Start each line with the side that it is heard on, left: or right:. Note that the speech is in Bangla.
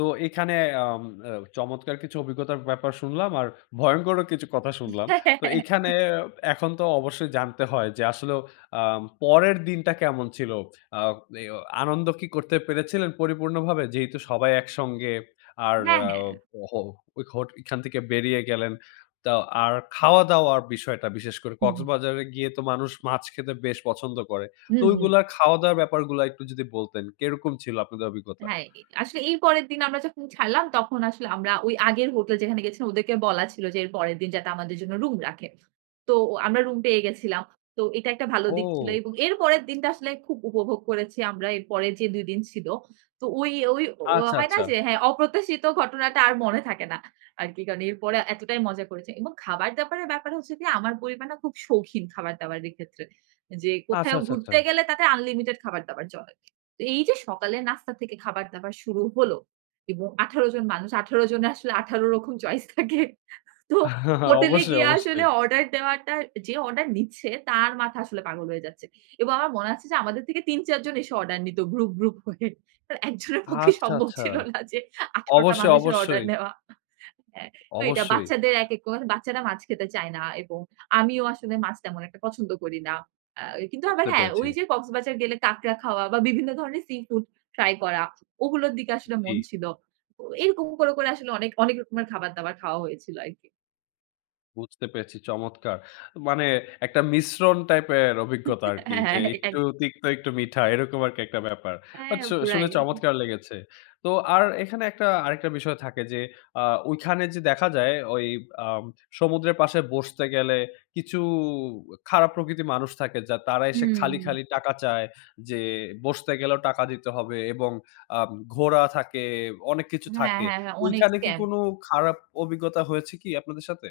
left: তো এখানে আম আ চমৎকার কিছু অভিজ্ঞতার ব্যাপার শুনলাম আর ভয়ংকরও কিছু কথা শুনলাম। তো এখানে এখন তো অবশ্যই জানতে হয় যে আসলেও আ পরের দিনটা কেমন ছিল? আ এও আনন্দ কি করতে পেরেছিলেন পরিপূর্ণভাবে? যেহেতু সবাই একসঙ্গে আর
right: হ্যাঁ,
left: আ
right: হ্যাঁ।
left: হ হোট এইখান থেকে বেরিয়ে গেলেন। তো আর খাওয়া দাওয়ার বিষয়টা বিশেষ করে
right: হুম।
left: কক্সবাজারে গিয়ে তো মানুষ মাছ খেতে বেশ পছন্দ করে। তো
right: হুম, হুম।
left: ওইগুলো খাওয়া দাওয়ার ব্যাপারগুলো একটু যদি বলতেন কিরকম ছিল আপনাদের অভিজ্ঞতা?
right: হ্যাঁ, এ আসলে এই পরের দিন আমরা যখন ছাড়লাম, তখন আসলে আমরা ওই আগের হোটেল যেখানে গেছিলাম, ওদেরকে বলা ছিল যে, এর পরের দিন যাতে আমাদের জন্য রুম রাখে। তো আমরা রুম পেয়ে গেছিলাম। তো এটা একটা ভালো দিক ছিল।
left: ও!
right: এবং এর পরের দিনটা আসলে খুব উপভোগ করেছি আমরা এর পরের যে ২ দিন ছিল। তো ওই, ওই অ
left: আচ্ছা,
right: হয় না
left: আচ্ছা।
right: যে, হ্যাঁ, অপ্রত্যাশিত ঘটনাটা আর মনে থাকে না আর কি কারণ এরপরে এতটাই মজা করেছি। এবং খাবার-দাবারের ব্যাপার হচ্ছে গিয়ে, আমার পরিবার না খুব শৌখিন খাবার-দাবারের ক্ষেত্রে। যে
left: আচ্ছা,
right: কোথায়ও
left: আচ্ছা, আচ্ছা।
right: ঘুরতে গেলে তাতে আনলিমিটেড খাবার-দাবার চলে। তো এই যে সকালের নাস্তা থেকে খাবার দাবার শুরু হল। এবং ১৮ জন মানুষ, ১৮ জনের আসলে ১৮ রকম চয়েস থাকে। তো হোটেলে
left: অবশ্যই,
right: গিয়ে আসলে
left: অবশ্যই।
right: অর্ডার দেওয়াটা, যে অর্ডার নিচ্ছে তার মাথা আসলে পাগল হয়ে যাচ্ছে। এবং আমার মনে আছে যে, আমাদের থেকে ৩-৪ জন এসে অর্ডার নিত গ্রুপ, গ্রুপ হয়ে। অ্যা একজনের পক্ষে
left: আচ্ছা,
right: সম্ভব
left: আচ্ছা।
right: ছিল না যে ১৮ টা
left: অবশ্যই,
right: মানুষের অর্ডার
left: অবশ্যই।
right: নেওয়া, হ্যাঁ। তো এটা
left: অবশ্যই।
right: বাচ্চাদের একেক কর বাচ্চারা মাছ খেতে চায় না। এবং আমিও আসলে মাছ তেমন একটা পছন্দ করি না। আ কিন্তু আবার
left: বুঝতে
right: হ্যাঁ,
left: পেরেছি।
right: ওই যে কক্সবাজার গেলে কাঁকড়া খাওয়া বা বিভিন্ন ধরনের সি-ফুড ট্রাই করা, ওগুলোর দিকে আসলে মন
left: জী।
right: ছিল। ও এরকম করে করে আসলে অনেক, অনেক রকমের খাবার-দাবার খাওয়া হয়েছিল আরকি।
left: বুঝতে পেরেছি। চমৎকার! মানে একটা মিশ্রণ টাইপের অভিজ্ঞতা আরকি।
right: হ্যাঁ,
left: যে
right: হ্যাঁ, এটা এক
left: একটু তিক্ত একটু মিঠা এরকম আরকি একটা ব্যাপার। বাট
right: হ্যাঁ,
left: শু
right: পুরাই।
left: শুনে চমৎকার লেগেছে। তো আর এখানে একটা আরেকটা বিষয় থাকে যে, আ ওইখানে যে দেখা যায়, ওই আ সমুদ্রের পাশে বসতে গেলে, কিছু খারাপ প্রকৃতির মানুষ থাকে, যা তারা এসে খালি,
right: হুম।
left: খালি টাকা চায়। যে বসতে গেলেও টাকা দিতে হবে এবং আ ঘোড়া থাকে, অনেক কিছু
right: হ্যাঁ,
left: থাকে।
right: হ্যাঁ, হ্যাঁ। অনেক
left: ঐখানে কি
right: স্ক্যাম।
left: কোন খারাপ অভিজ্ঞতা হয়েছে কি আপনাদের সাথে?